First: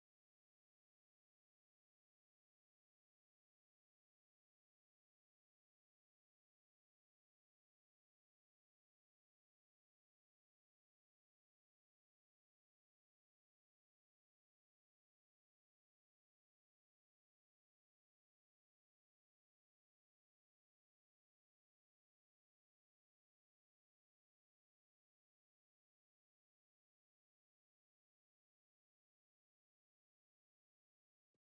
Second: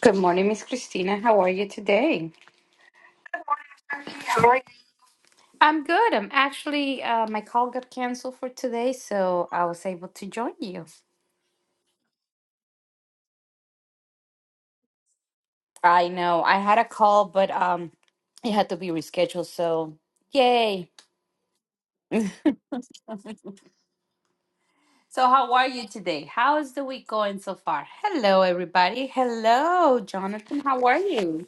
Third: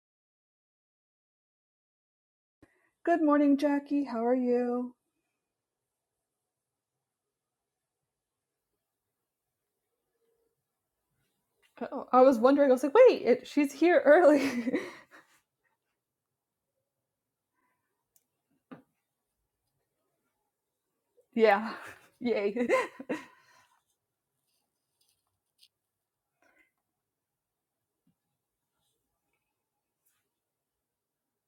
Good morning, Miss Christina. How are you today? Good morning, Jackie. How are How are you? you? I'm good. I'm actually, uh, my call got canceled for today, so I was able to join you. Oh, I was wondering. I was like, wait, it, she's here early. I know I had a call, but um, it had to be rescheduled. So, yay! yeah, yay. So, how are you today? How is the week going so far? Hello, everybody. Hello, Jonathan. How are you?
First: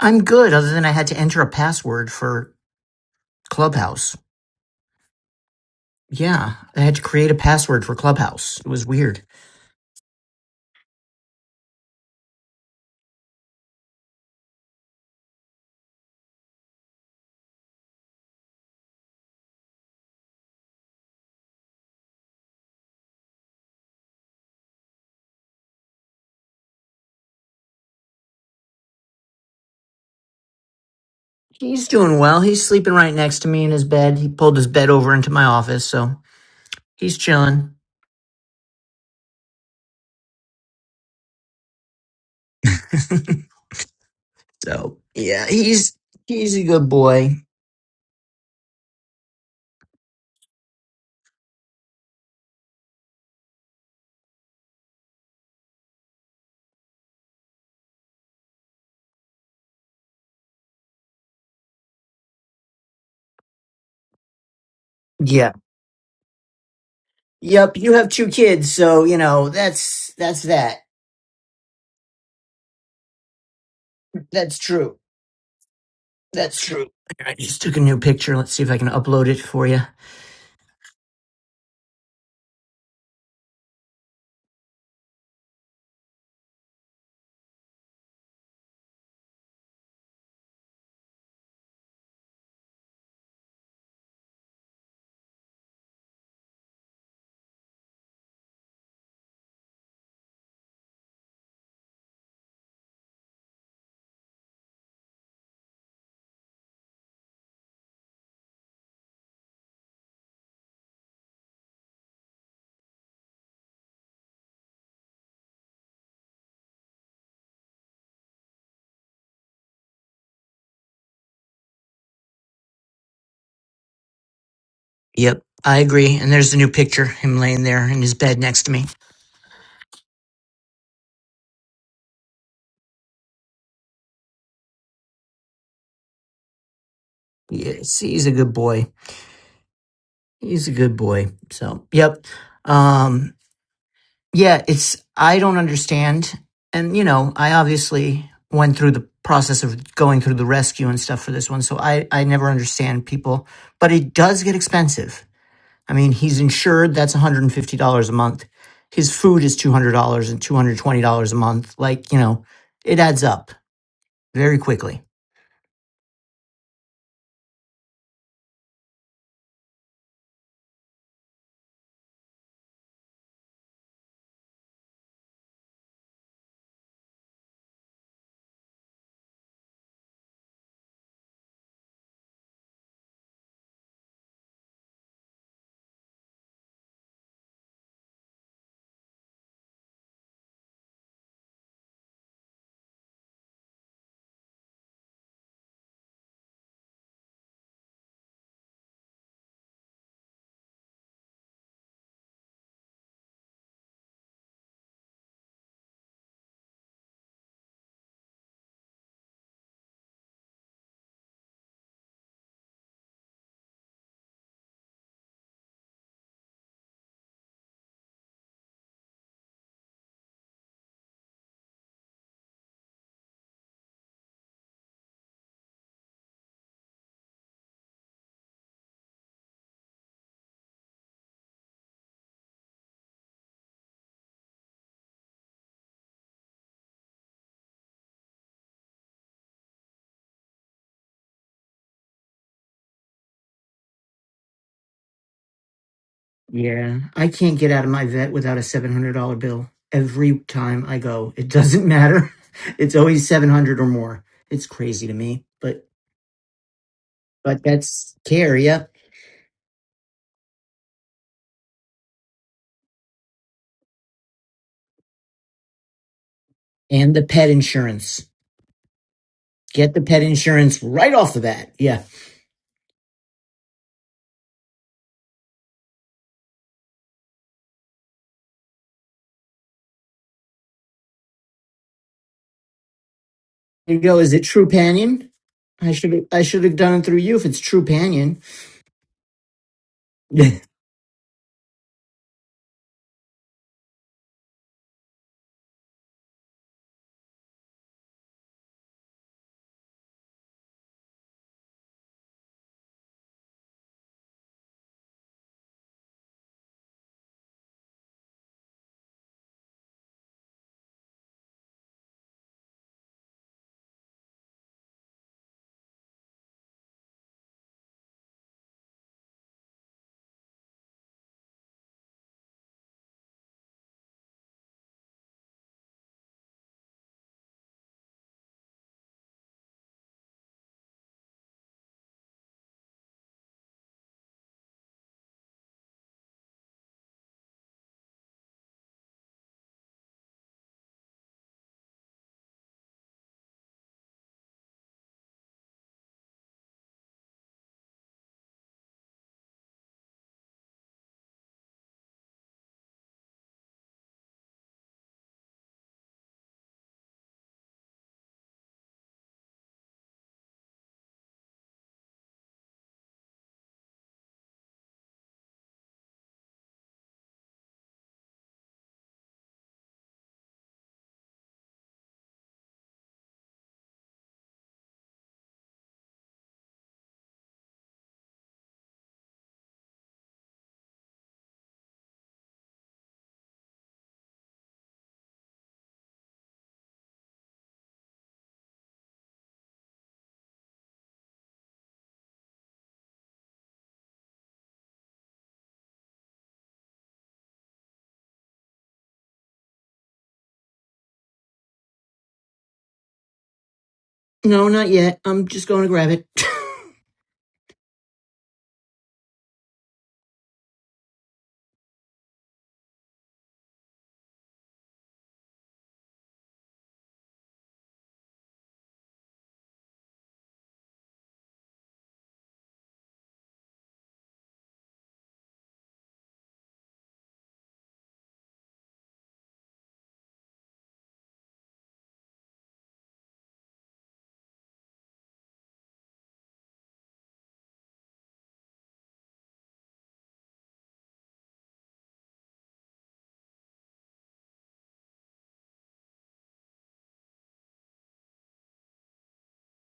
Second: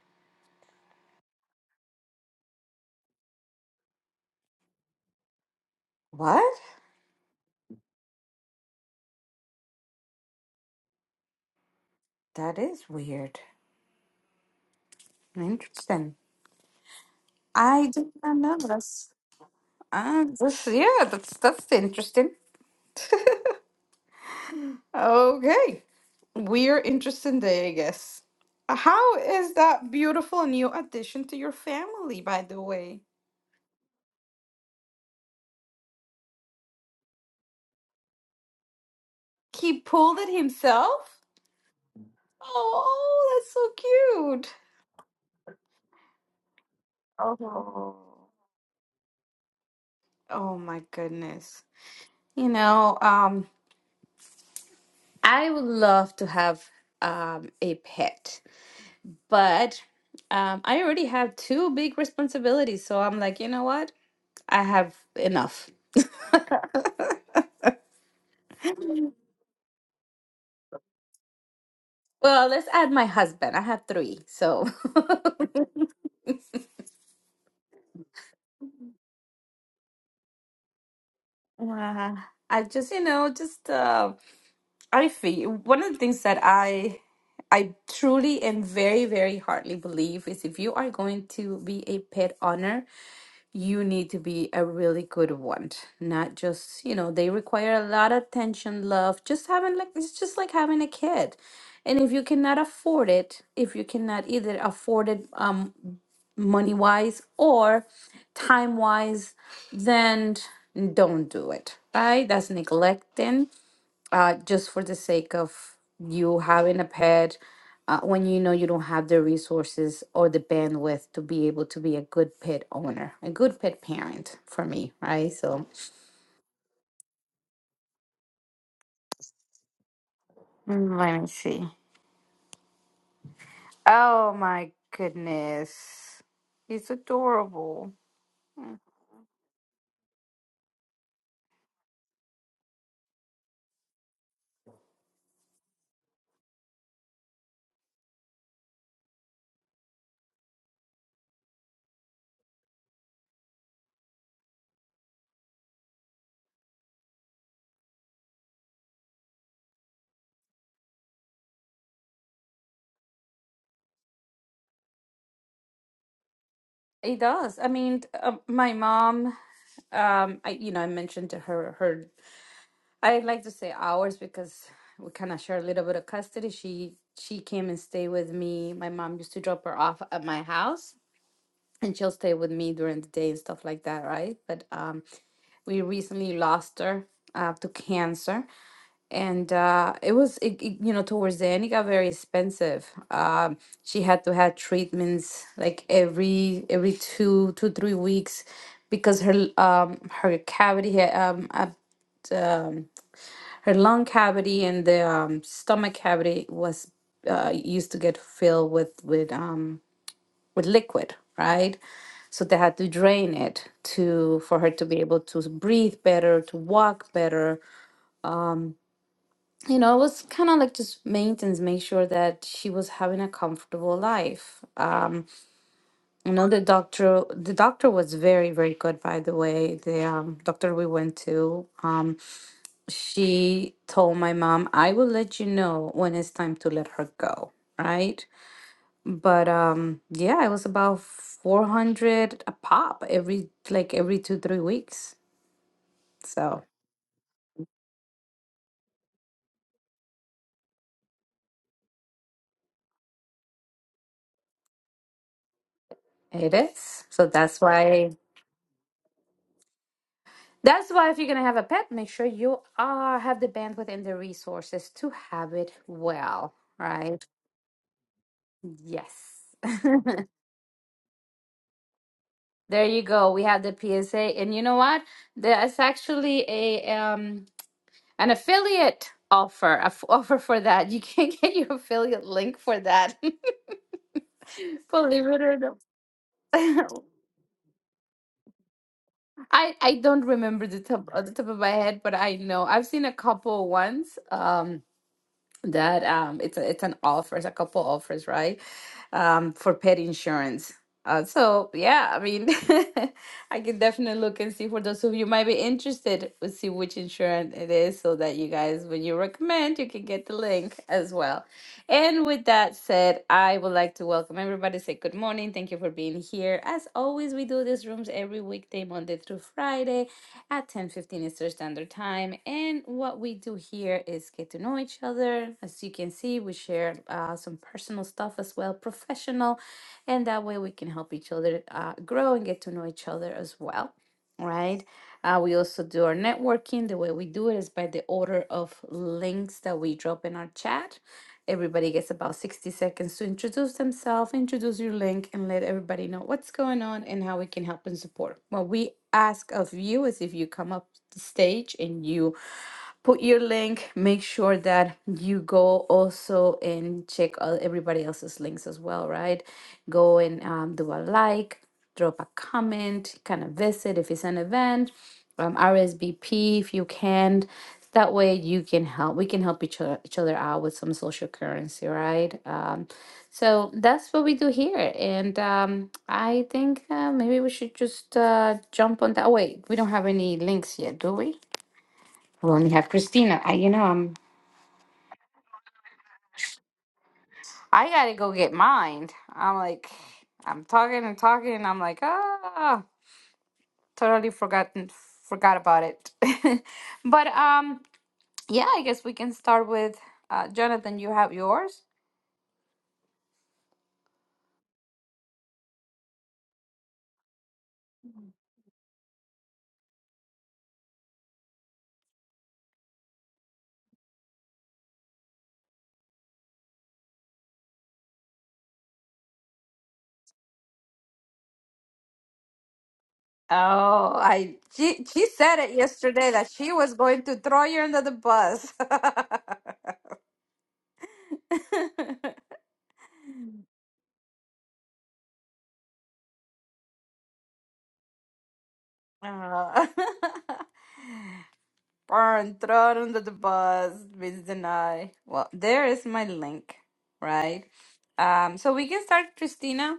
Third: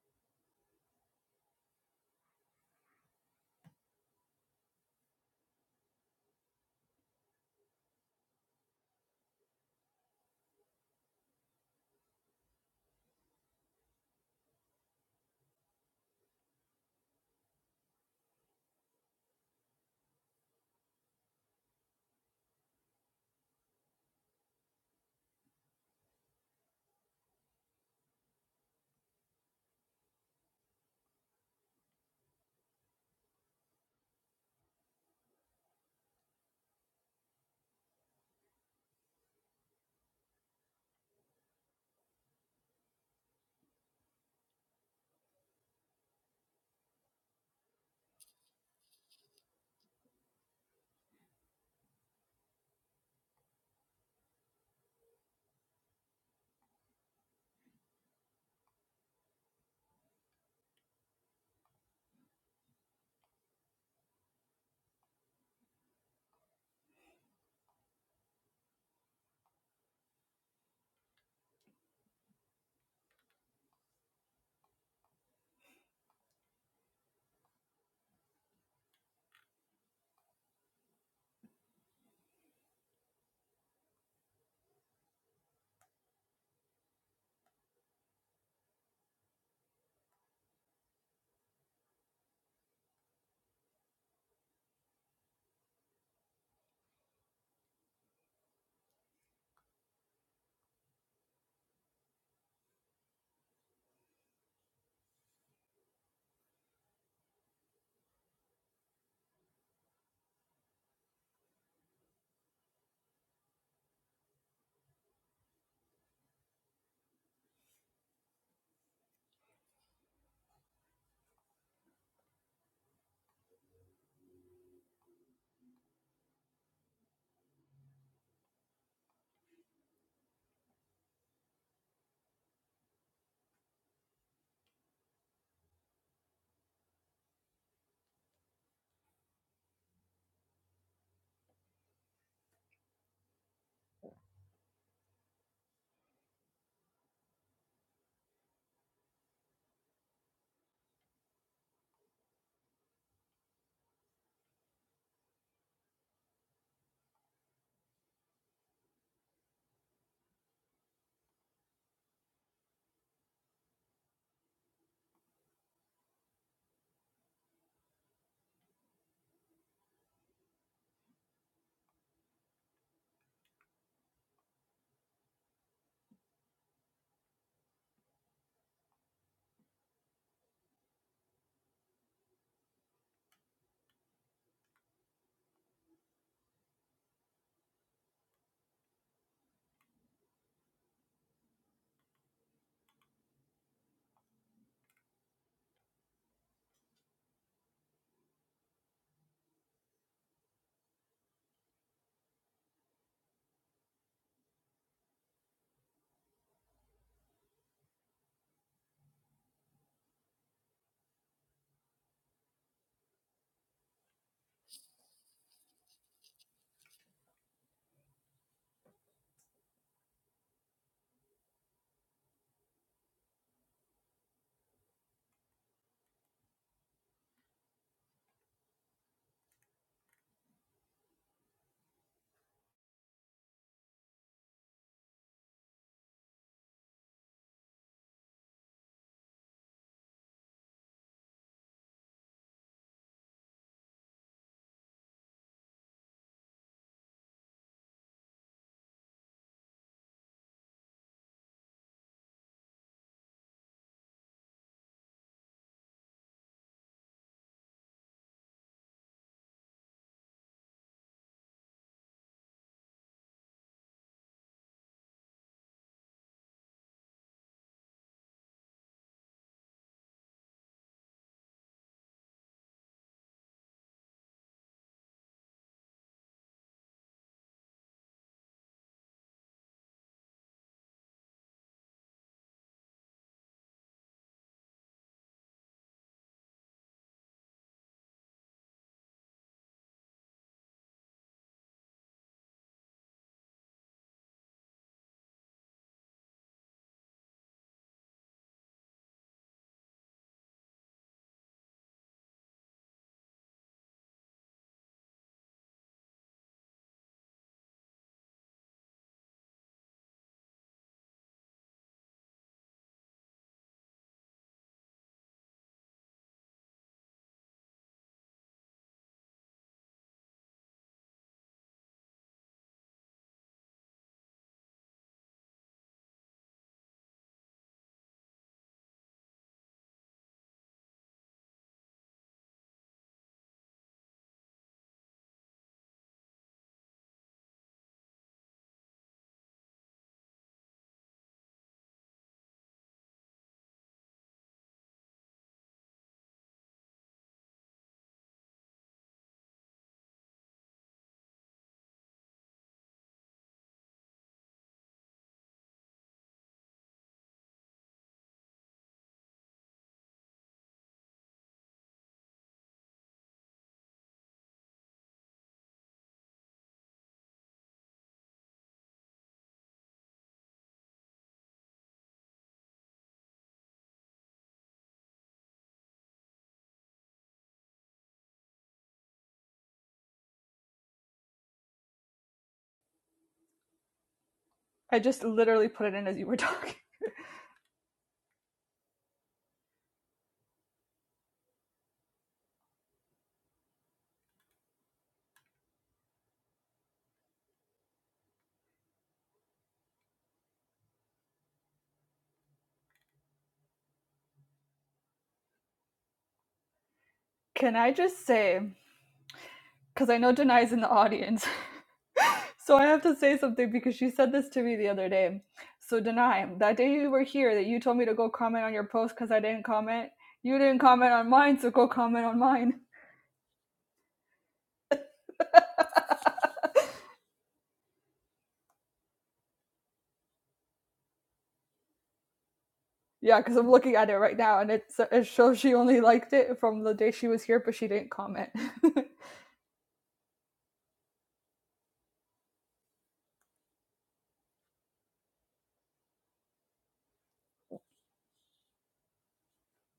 I'm good, other than I had to enter a password for Clubhouse. Yeah, What? I had to create a password for Clubhouse. It was weird. That is weird. Interesting. I did not know this. Uh, this yeah, that's that's interesting. Okay. We're interested day, I guess. How is that beautiful new addition to your He's doing family, well. by the He's sleeping way? right next to me in his bed. He pulled his bed over into my office, so he's chilling. He pulled it himself? Oh, that's so cute. so yeah, he's he's a good boy. Oh. Oh my goodness. You know, um, I would love to have um a pet, but um I already have two big responsibilities, so I'm like, you know what? I have Yeah. enough. Yep. You have two kids, so you know that's that's that. Well, let's add my husband. I have three, That's so true. That's true. I just took a new picture. Let's see if I can upload it for you. Wow. I just, you know, just uh, I feel one of the things that I I truly and very, very heartily believe is if you are going to be a pet owner, you need to be a really good one. Not just, you know, they require a lot of attention, love. Just having like it's just like having a kid. And if you cannot afford it, if you cannot either afford it, um. money wise or time wise, then don't do it, right? That's neglecting uh, just for the sake of you having a pet uh, when you know you don't have the resources or the bandwidth to be able to be a good pet owner, a good pet parent for me, right? Yep, So I agree. And there's the new picture, him laying there in his bed next to me. mm, let me see. Oh my goodness. It's adorable. Yes, he's a good Mm. boy. He's a good boy. So, yep. Um, yeah, it's, I don't understand. And, you know, I obviously went through the process of going through the rescue and stuff for this one. So I, I never understand people, but it does get expensive. I mean, he's insured. That's $150 a month. His food is $200 and $220 a month. Like, you know, it adds up very quickly. It does. I mean, t- uh, my mom Um, I you know I mentioned to her her I like to say ours because we kind of share a little bit of custody. She she came and stayed with me. My mom used to drop her off at my house, and she'll stay with me during the day and stuff like that, right? But um, we recently lost her uh, to cancer, and uh, it was it, it, you know towards the end it got very expensive. Um, she had to have treatments like every every two two three weeks because her um her cavity had um uh, um, her lung cavity and the um, stomach cavity was uh, used to get filled with with um, with liquid, right? So they had to drain it to for her to be able to breathe better, to walk better. You know, it was kind of like just maintenance, make sure that she was having a comfortable life. Um, you know, the doctor, the doctor was very, very good, by the way. The um, doctor we went to. Um, she told my mom, I will let you know when it's time to let her go, right? But um yeah, it was about 400 a pop every like every 2 3 weeks. So, Yeah, I can't get out of my vet without a $700 bill every time I go. It doesn't matter. It's always 700 or more. It's crazy to me, but it is. So that's but that's why care, yeah. that's why if you're going to have a pet, make sure you are have the bandwidth and the resources to have it well, And the right? pet insurance. Yes. Get the pet insurance right off the bat. Yeah. There you go. We have the PSA. And you know what? There's actually a um An affiliate offer, a f- offer for that. You can get your affiliate link for that. There you go. Is it True Believe it or not. I should I should have done it through you if it's True I I don't no, remember the top of the top of my head, but I know I've seen a couple once um that um it's a, it's an offer, it's a couple offers, right? um, for pet insurance. Uh, so yeah, I mean, I can definitely look and see for those of you might be interested, we see which insurance it is, so that you guys, when you recommend, you can get the link as well. And with that said, I would like to welcome everybody. Say good morning. Thank you for being here. As always, we do these rooms every weekday, Monday through Friday at 10:15 Eastern Standard Time. And what we do here is get to know each other. As you can see, we share uh, some personal stuff as well, professional, and that way we can help each other uh, grow and get to know each other as well. Right. Uh, we also do our networking. The way we do it is by the order of links that we drop in our chat Everybody gets about 60 seconds to introduce themselves, introduce your link, and let everybody know what's going on and how we can help and support. What we ask of you is if you come up the stage and you put your link, make sure that you go also and check all, everybody else's links as well, right? Go and um, do a like, drop a comment, kind of visit if it's an event um, RSVP if you can. That way you can help. We can help each other each other out with some social currency, right? Um, so that's what we do here, and um, I think uh, maybe we should just uh, jump on that. Wait, we don't have any links yet, do we? We only have Christina. I, you know, I'm. I just literally put it in as you were talking. I gotta go get mine. I'm like, I'm talking and talking, and I'm like, ah, totally forgotten, forgot about it. but um. Yeah, I guess we can start with uh, Jonathan. You have yours. not yet. I'm just going to grab it. Can I just say, because I know Denai's in the audience, so I have to say something because she said this to me the other day. So, Denai, that day you were here that you told me to go comment on your post because I didn't comment, you didn't comment on mine, so go comment on mine. Oh, I she she said it yesterday that she was going to throw you under the bus. Yeah, because I'm looking at it right now and it's, it shows she only liked it from the day she was here, but she didn't comment. Uh, Burn, thrown under the bus, Miss Denai. Well, there is my link, right? Um, so we can start, Christina.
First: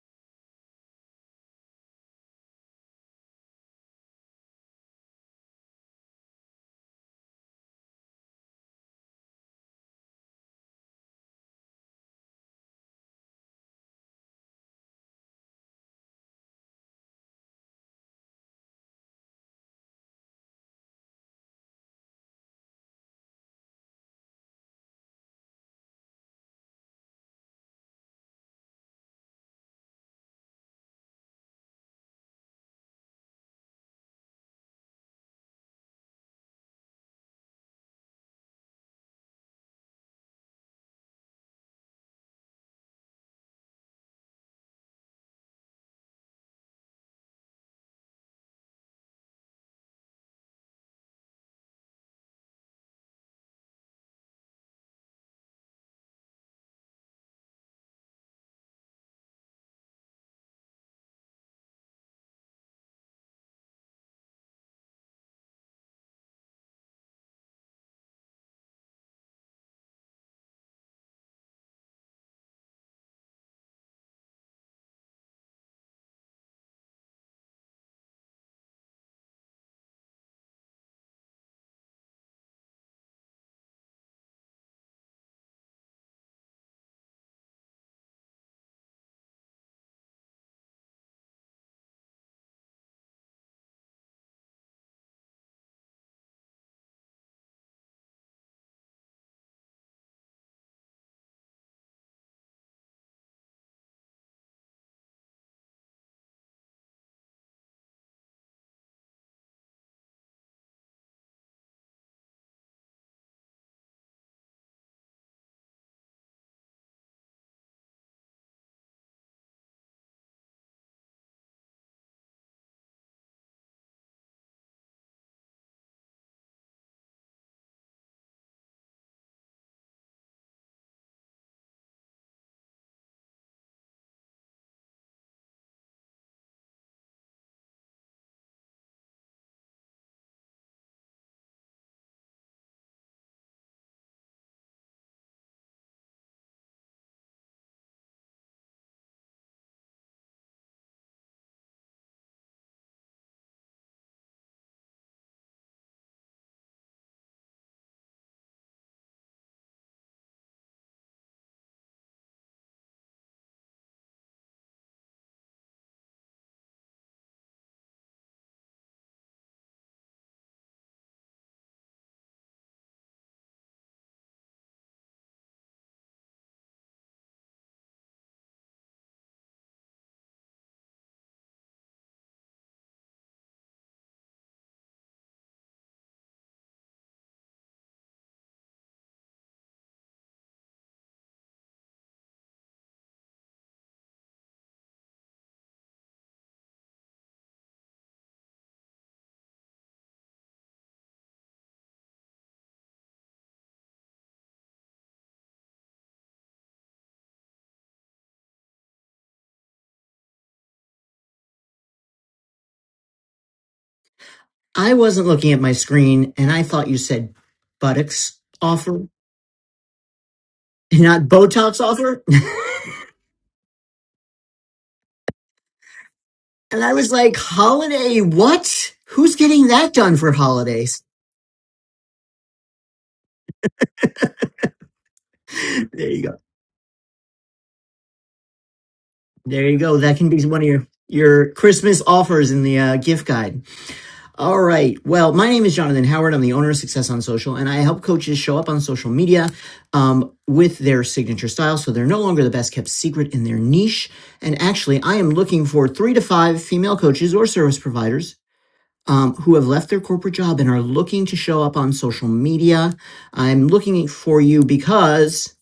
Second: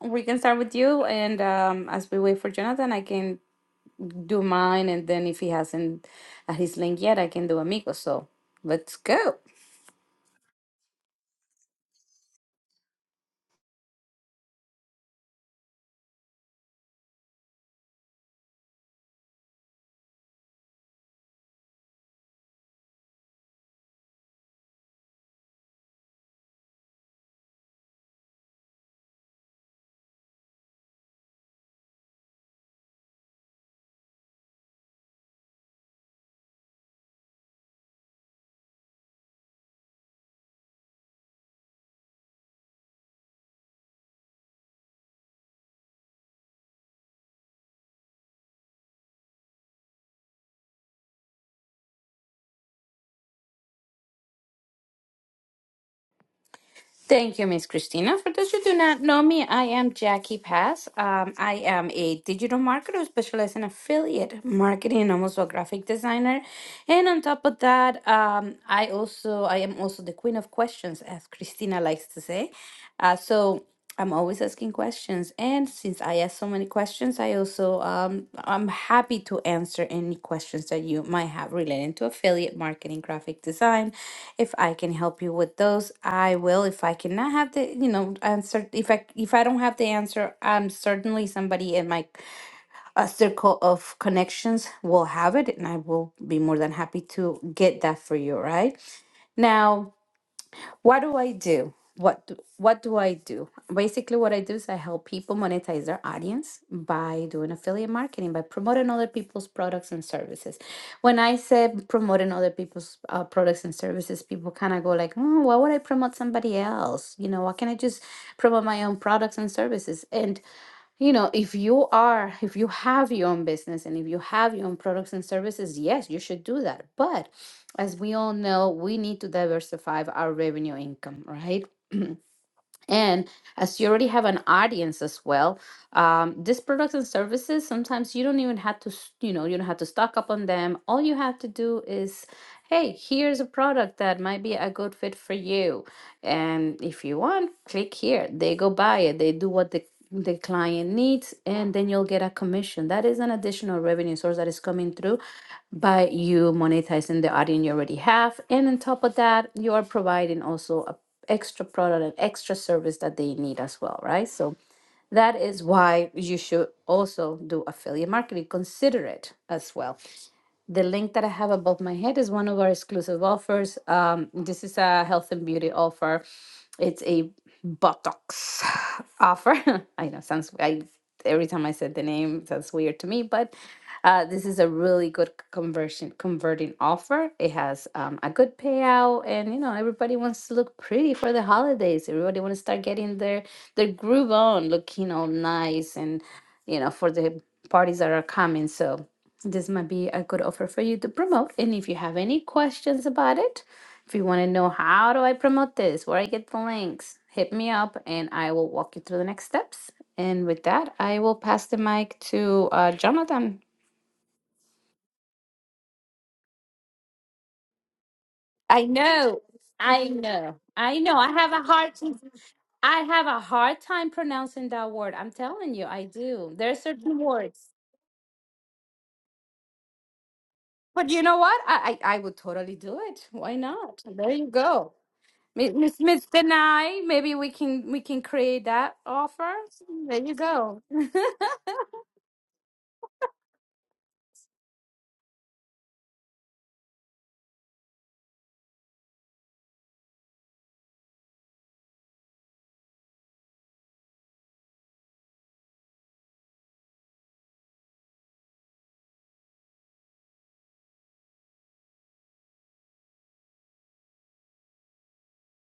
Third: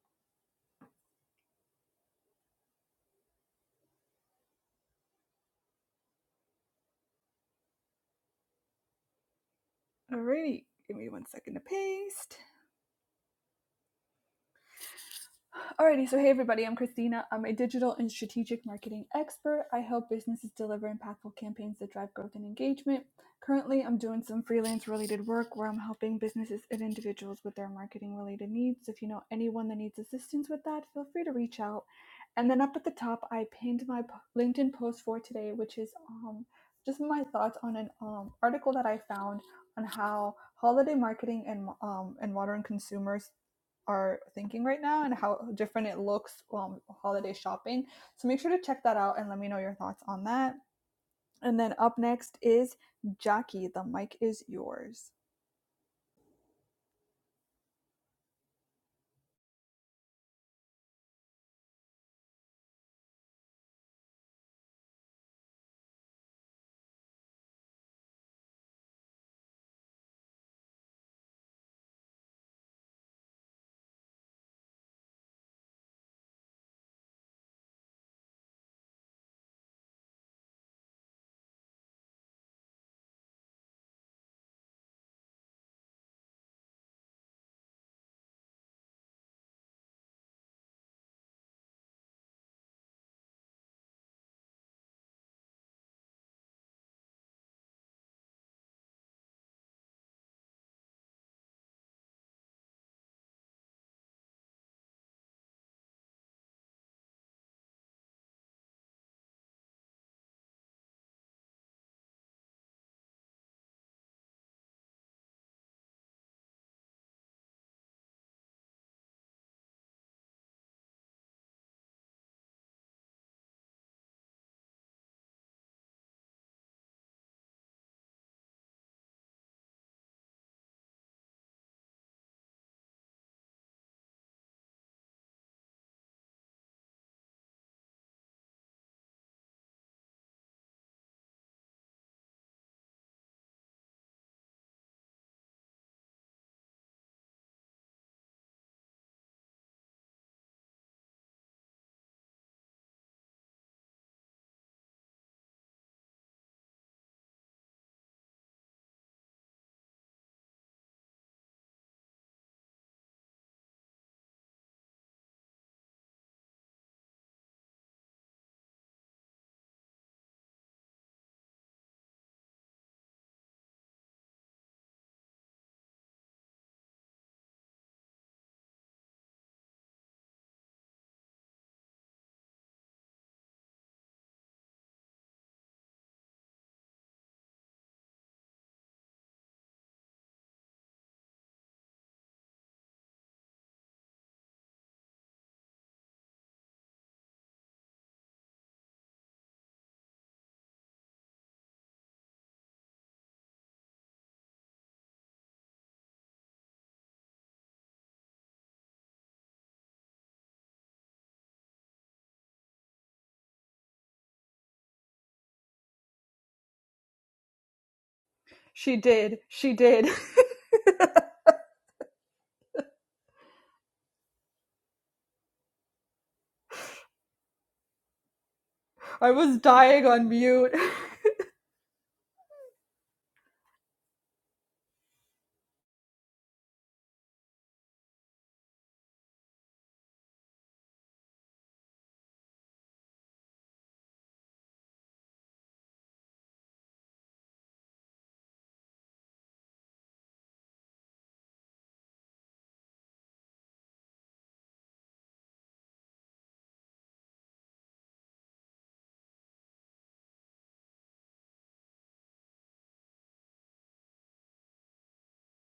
We can start with you, and um, as we wait for Jonathan, I can do mine, and then if he hasn't at his link yet, I can do Amigo. So let's go. Alrighty, give me one second to paste. Alrighty, so hey everybody, I'm Christina. I'm a digital and strategic marketing expert. I help businesses deliver impactful campaigns that drive growth and engagement. Currently, I'm doing some freelance related work where I'm helping businesses and individuals with their marketing related needs. If you know anyone that needs assistance with that, feel free to reach out. And then up at the top, I pinned my LinkedIn post for today, which is um, just my thoughts on an um, article that I found on how holiday marketing and um, and modern consumers are thinking right now and how different it looks um, holiday shopping. So make sure to check that out and let me know your thoughts on that. And then up next is Jackie. The mic is yours. Thank you, Miss Christina. For those who do not know me, I am Jackie Pass. Um, I am a digital marketer who specializes in affiliate marketing and I'm also a graphic designer. And on top of that, um, I also I am also the queen of questions, as Christina likes to say. Uh, so I'm always asking questions, and since I ask so many questions, I also um, I'm happy to answer any questions that you might have relating to affiliate marketing, graphic design, if I can help you with those, I will. If I cannot have the, you know, answer, if I if I don't have the answer, I'm certainly somebody in my uh, circle of connections will have it, and I will be more than happy to get that for you. Right now, what do I do? What do, what do I do? Basically, what I do is I help people monetize their audience by doing affiliate marketing, by promoting other people's products and services. When I say promoting other people's uh, products and services, people kind of go like, "Hmm, "Why would I promote somebody else? You know, why can't I just promote my own products and services?" And you know if you are if you have your own business and if you have your own products and services yes you should do that but as we all know we need to diversify our revenue income right And as you already have an audience as well, um, these products and services, sometimes you don't even have to, s- you know, you don't have to stock up on them. All you have to do is, hey, here's a product that might be a good fit for you. And if you want, click here. They go buy it, they do what the the client needs, and then you'll get a commission. That is an additional revenue source that is coming through by you monetizing the audience you already have. And on top of that, you are providing also a extra product and extra service that they need as well, right? So that is why you should also do affiliate marketing. Consider it as well. The link that I have above my head is one of our exclusive offers. Um, this is a health and beauty offer. It's a Botox offer. I know sounds I every time I said the name it sounds weird to me, but uh, this is a really good conversion converting offer. It has um, a good payout, and you know everybody wants to look pretty for the holidays. Everybody wants to start getting their their groove on, looking all nice, and you know for the parties that are coming. So this might be a good offer for you to promote. And if you have any questions about it, if you want to know how do I promote this, where I get the links, hit me up and I will walk you through the next steps. And with that, I will pass the mic to uh, Jonathan. I wasn't looking at my screen and I thought you said buttocks I She offer, did. know, She I did. know, I know. not I have a Botox hard, time. offer. I have a hard time pronouncing that word. I'm telling you, I do. There are And I was certain like, words, holiday, what? I Who's was getting that dying done on for mute. holidays? but you know what? I, I, I would totally do it. Why not? There you go. Mi- Miss There you Smith go. deny. Maybe we can we can create that offer. There you go. That There can you be one of go. your your Christmas offers in the uh, gift guide. All right. Well, my name is Jonathan Howard. I'm the owner of Success on Social, and I help coaches show up on social media um, with their signature style, so they're no longer the best kept secret in their niche. And actually, I am looking for three to five female coaches or service providers um, who have left their corporate job and are looking to show up on social media. I'm looking for you because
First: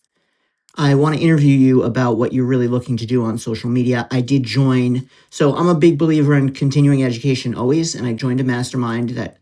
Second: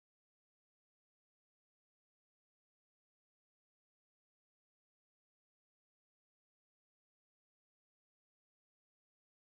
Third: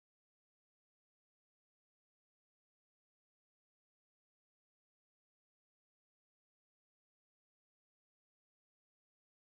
I want to interview you about what you're really looking to do on social media. I did join, so I'm a big believer in continuing education always, and I joined a mastermind that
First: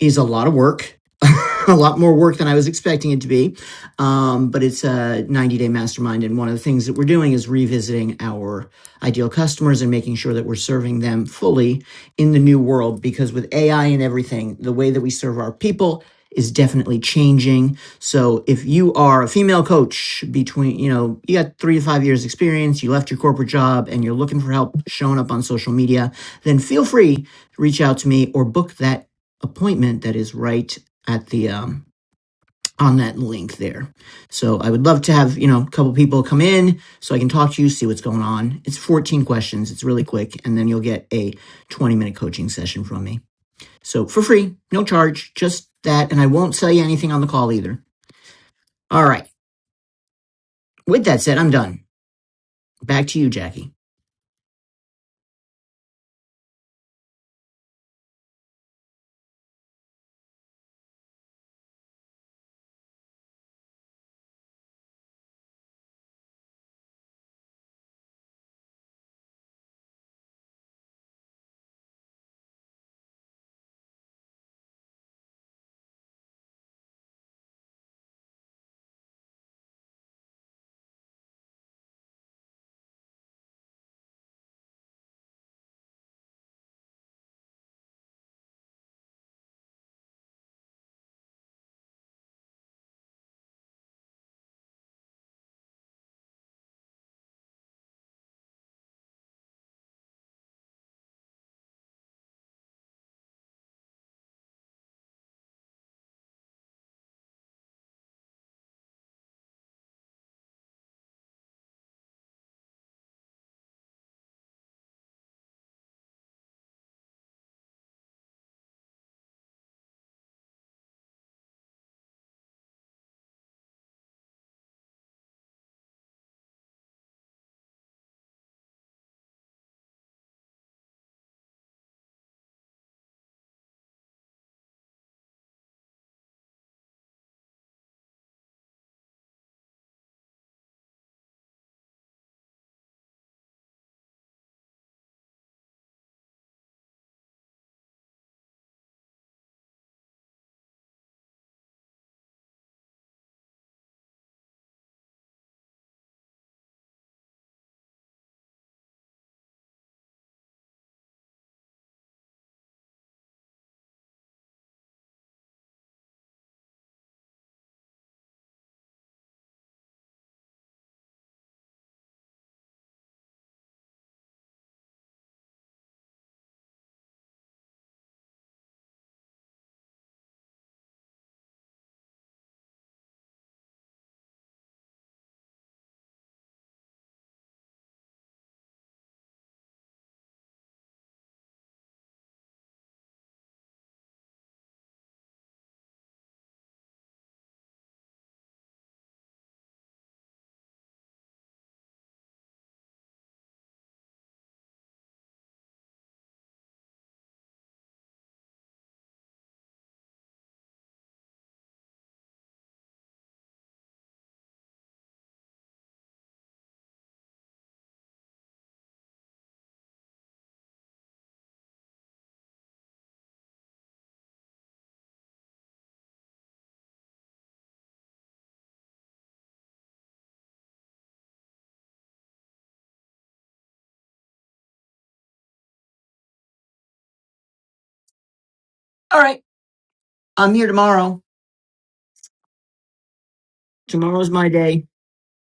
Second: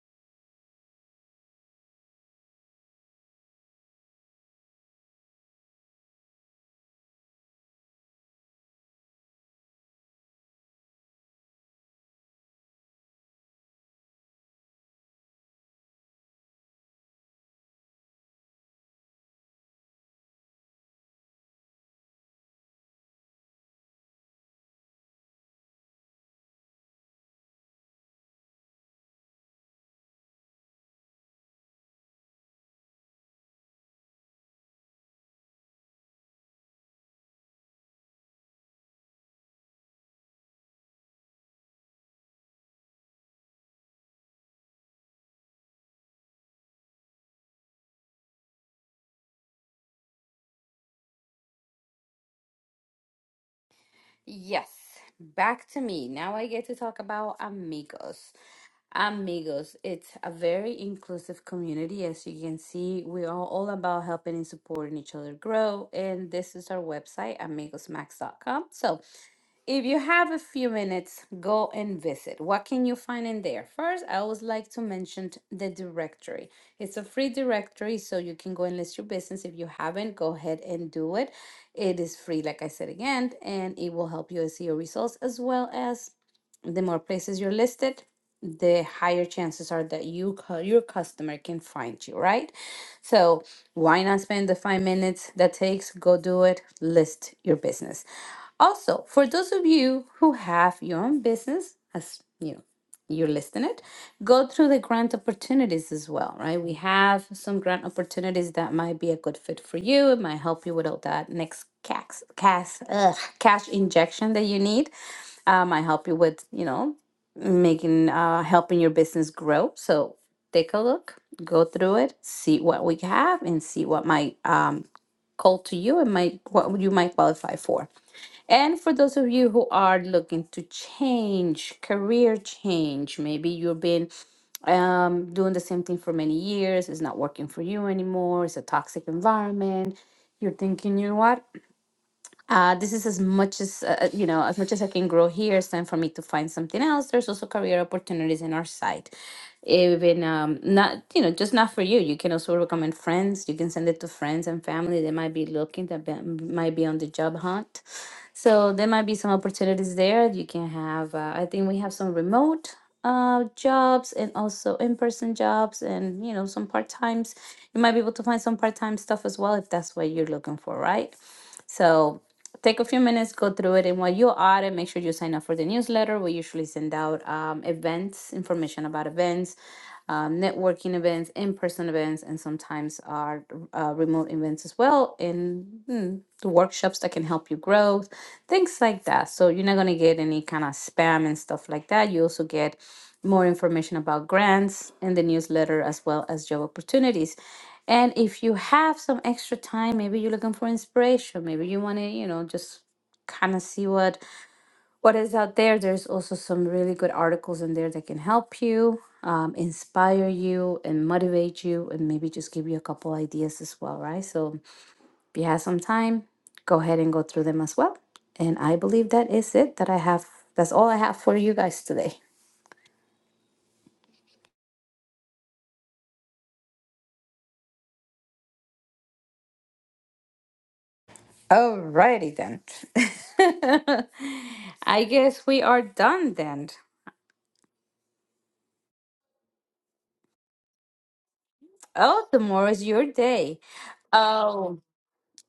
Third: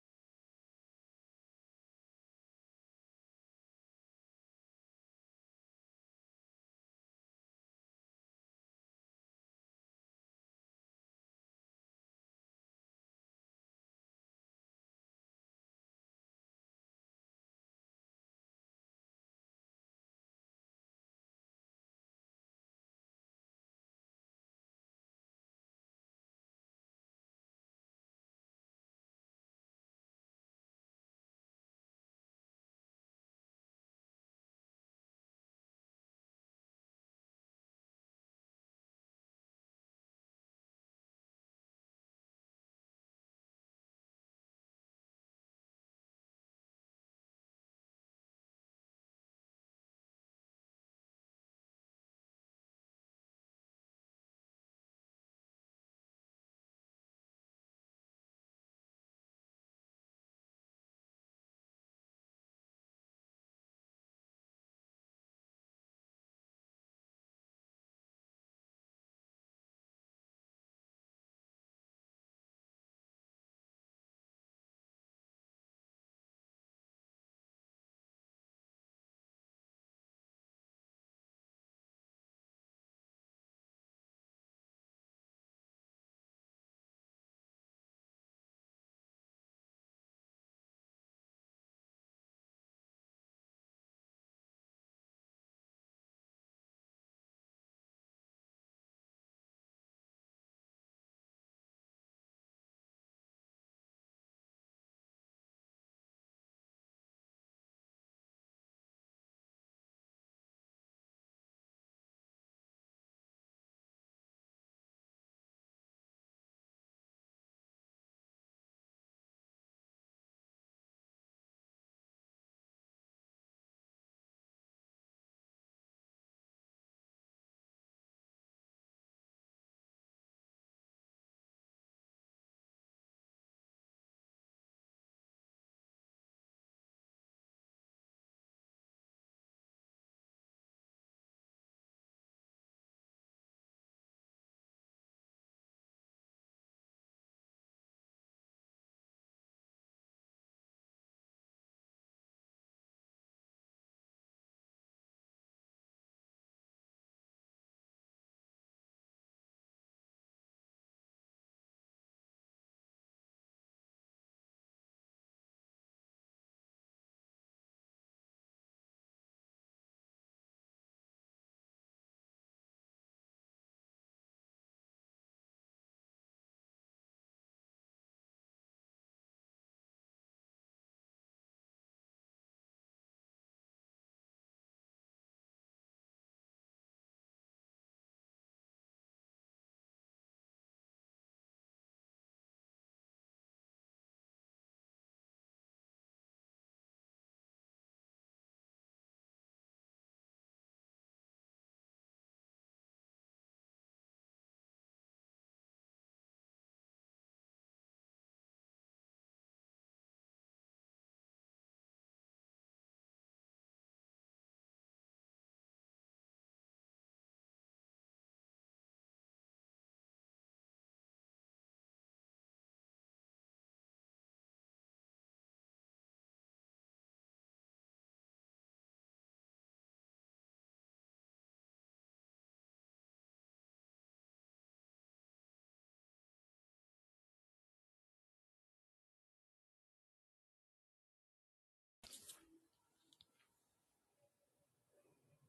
is a lot of work, a lot more work than I was expecting it to be. Um, but it's a 90 day mastermind. And one of the things that we're doing is revisiting our ideal customers and making sure that we're serving them fully in the new world. Because with AI and everything, the way that we serve our people is definitely changing. So if you are a female coach between, you know, you got three to five years experience, you left your corporate job and you're looking for help showing up on social media, then feel free to reach out to me or book that appointment that is right at the um, on that link there. So I would love to have you know a couple people come in so I can talk to you, see what's going on. It's 14 questions. It's really quick, and then you'll get a 20 minute coaching session from me. So for free, no charge, just that, and I won't sell you anything on the call either. All right. With that said, I'm done. Back to you, Jackie. Yes, back to me. Now I get to talk about amigos. Amigos, it's a very inclusive community. As you can see, we are all about helping and supporting each other grow. And this is our website, amigos max dot com. So If you have a few minutes, go and visit. What can you find in there? First, I always like to mention the directory. It's a free directory, so you can go and list your business. If you haven't, go ahead and do it. It is free, like I said again, and it will help you see your results as well as the more places you're listed, the higher chances are that you your customer can find you, right? So why not spend the five minutes that takes? Go do it. List your business. Also, for those of you who have your own business, as you know, you're listing it, go through the grant opportunities as well, right? We have some grant opportunities that might be a good fit for you. It might help you with all that next cash, cash, ugh, cash injection that you need. Um, I help you with, you know, making uh helping your business grow. So take a look, go through it, see what we have and see what might um call to you and might what you might qualify for. And for those of you who are looking to change, career change, maybe you've been um doing the same thing for many years, it's not working for you anymore, it's a toxic environment. You're thinking, you know what? uh, this is as much as uh, uh, you know as much as i can grow here it's time for me to find something else there's also career opportunities in our site even um, not you know just not for you you can also recommend friends you can send it to friends and family they might be looking that be, might be on the job hunt so there might be some opportunities there you can have uh, i think we have some remote uh, jobs and also in-person jobs and you know some part-times you might be able to find some part-time stuff as well if that's what you're looking for right so take a few minutes, go through it, and while you are, and make sure you sign up for the newsletter. We usually send out um, events, information about events, um, networking events, in person events, and sometimes our uh, remote events as well, and mm, the workshops that can help you grow, things like that. So you're not going to get any kind of spam and stuff like that. You also get more information about grants in the newsletter as well as job opportunities. And if you have some extra time, maybe you're looking for inspiration, maybe you want to, you know, just kind of see what what is out there. There's also some really good articles in there that can help you, um, inspire you, and motivate you, and maybe just give you a couple ideas as well, right? So if you have some time, go ahead and go through them as well. And I believe that is it that I have. That's all I have for you guys today. Alrighty then. I guess we are done then. All right. I'm here tomorrow. Oh, tomorrow is your day. Tomorrow's my Oh, day.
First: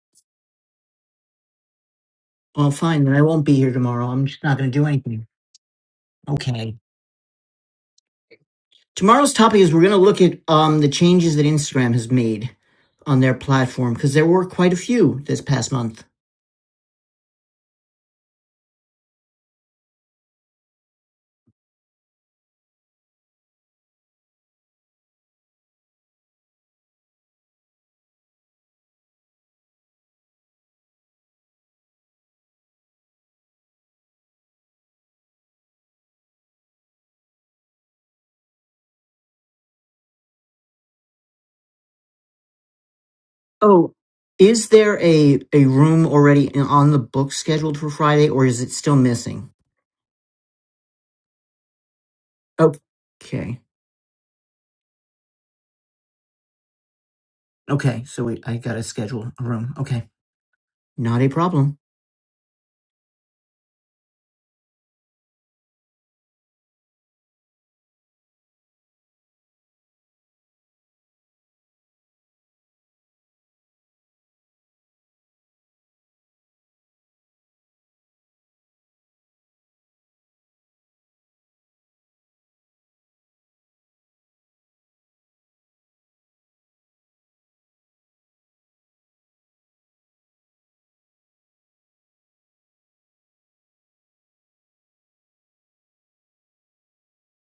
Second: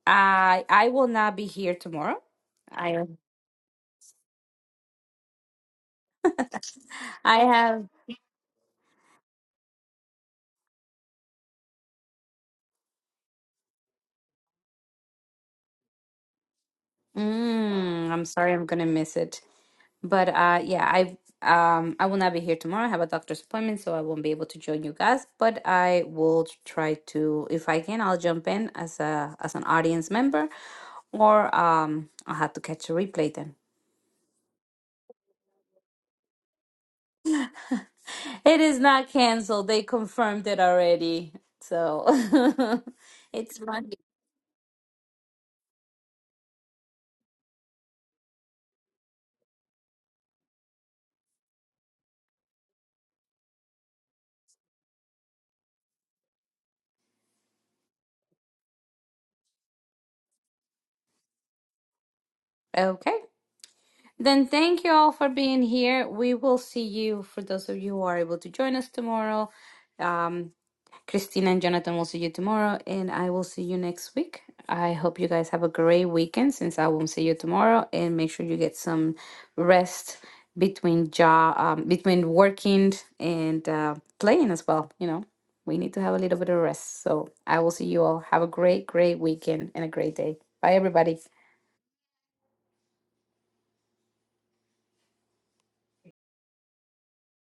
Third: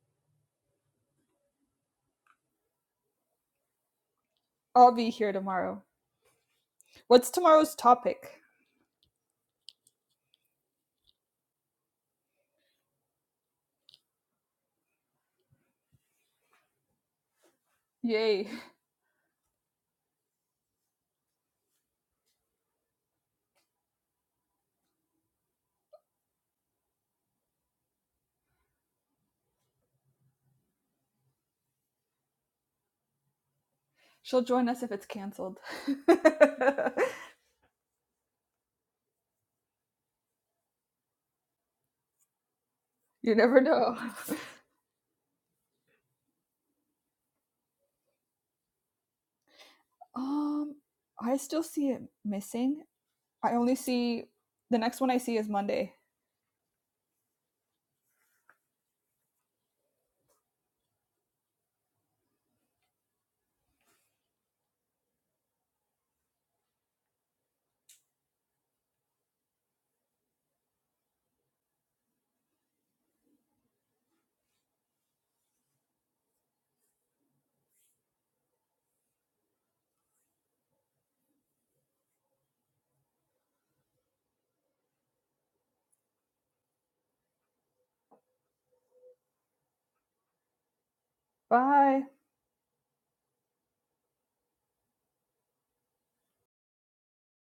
I I will not be here tomorrow. Well, I fine, then I won't be here tomorrow. I'm just not going to do I'll be anything. here tomorrow. Okay. What's I tomorrow's have topic? Tomorrow's topic is we're going to look at um, the changes that Instagram has made on their platform because there were quite a few this past month. Mm, I'm Yay. sorry, I'm gonna miss it. But uh yeah, I um I will not be here tomorrow. I have a doctor's appointment, so I won't be able to join you guys, but I will try to if I can, I'll jump in as a as an audience member or um I'll have to catch a replay then. She'll join us if it's canceled. you It is not canceled. They confirmed it already. So never it's Oh, know. Monday. is there a a room already on the book scheduled for Friday, or is it still missing? Um, I still see it missing. I Okay, only see the next one I see is Monday. okay. So wait, I gotta schedule a room. Okay, not a problem. Okay. Then thank you all for being here. We will see you for those of you who are able to join us tomorrow. Um, Christina and Jonathan will see you tomorrow, and I will see you next week. I hope you guys have a great weekend since I won't see you tomorrow, and make sure you get some rest between job, um, between working and uh, playing as well. You know, we need to have a little bit of rest. So I will see you all. Have a great, great weekend and a great day. Bye, everybody. Bye.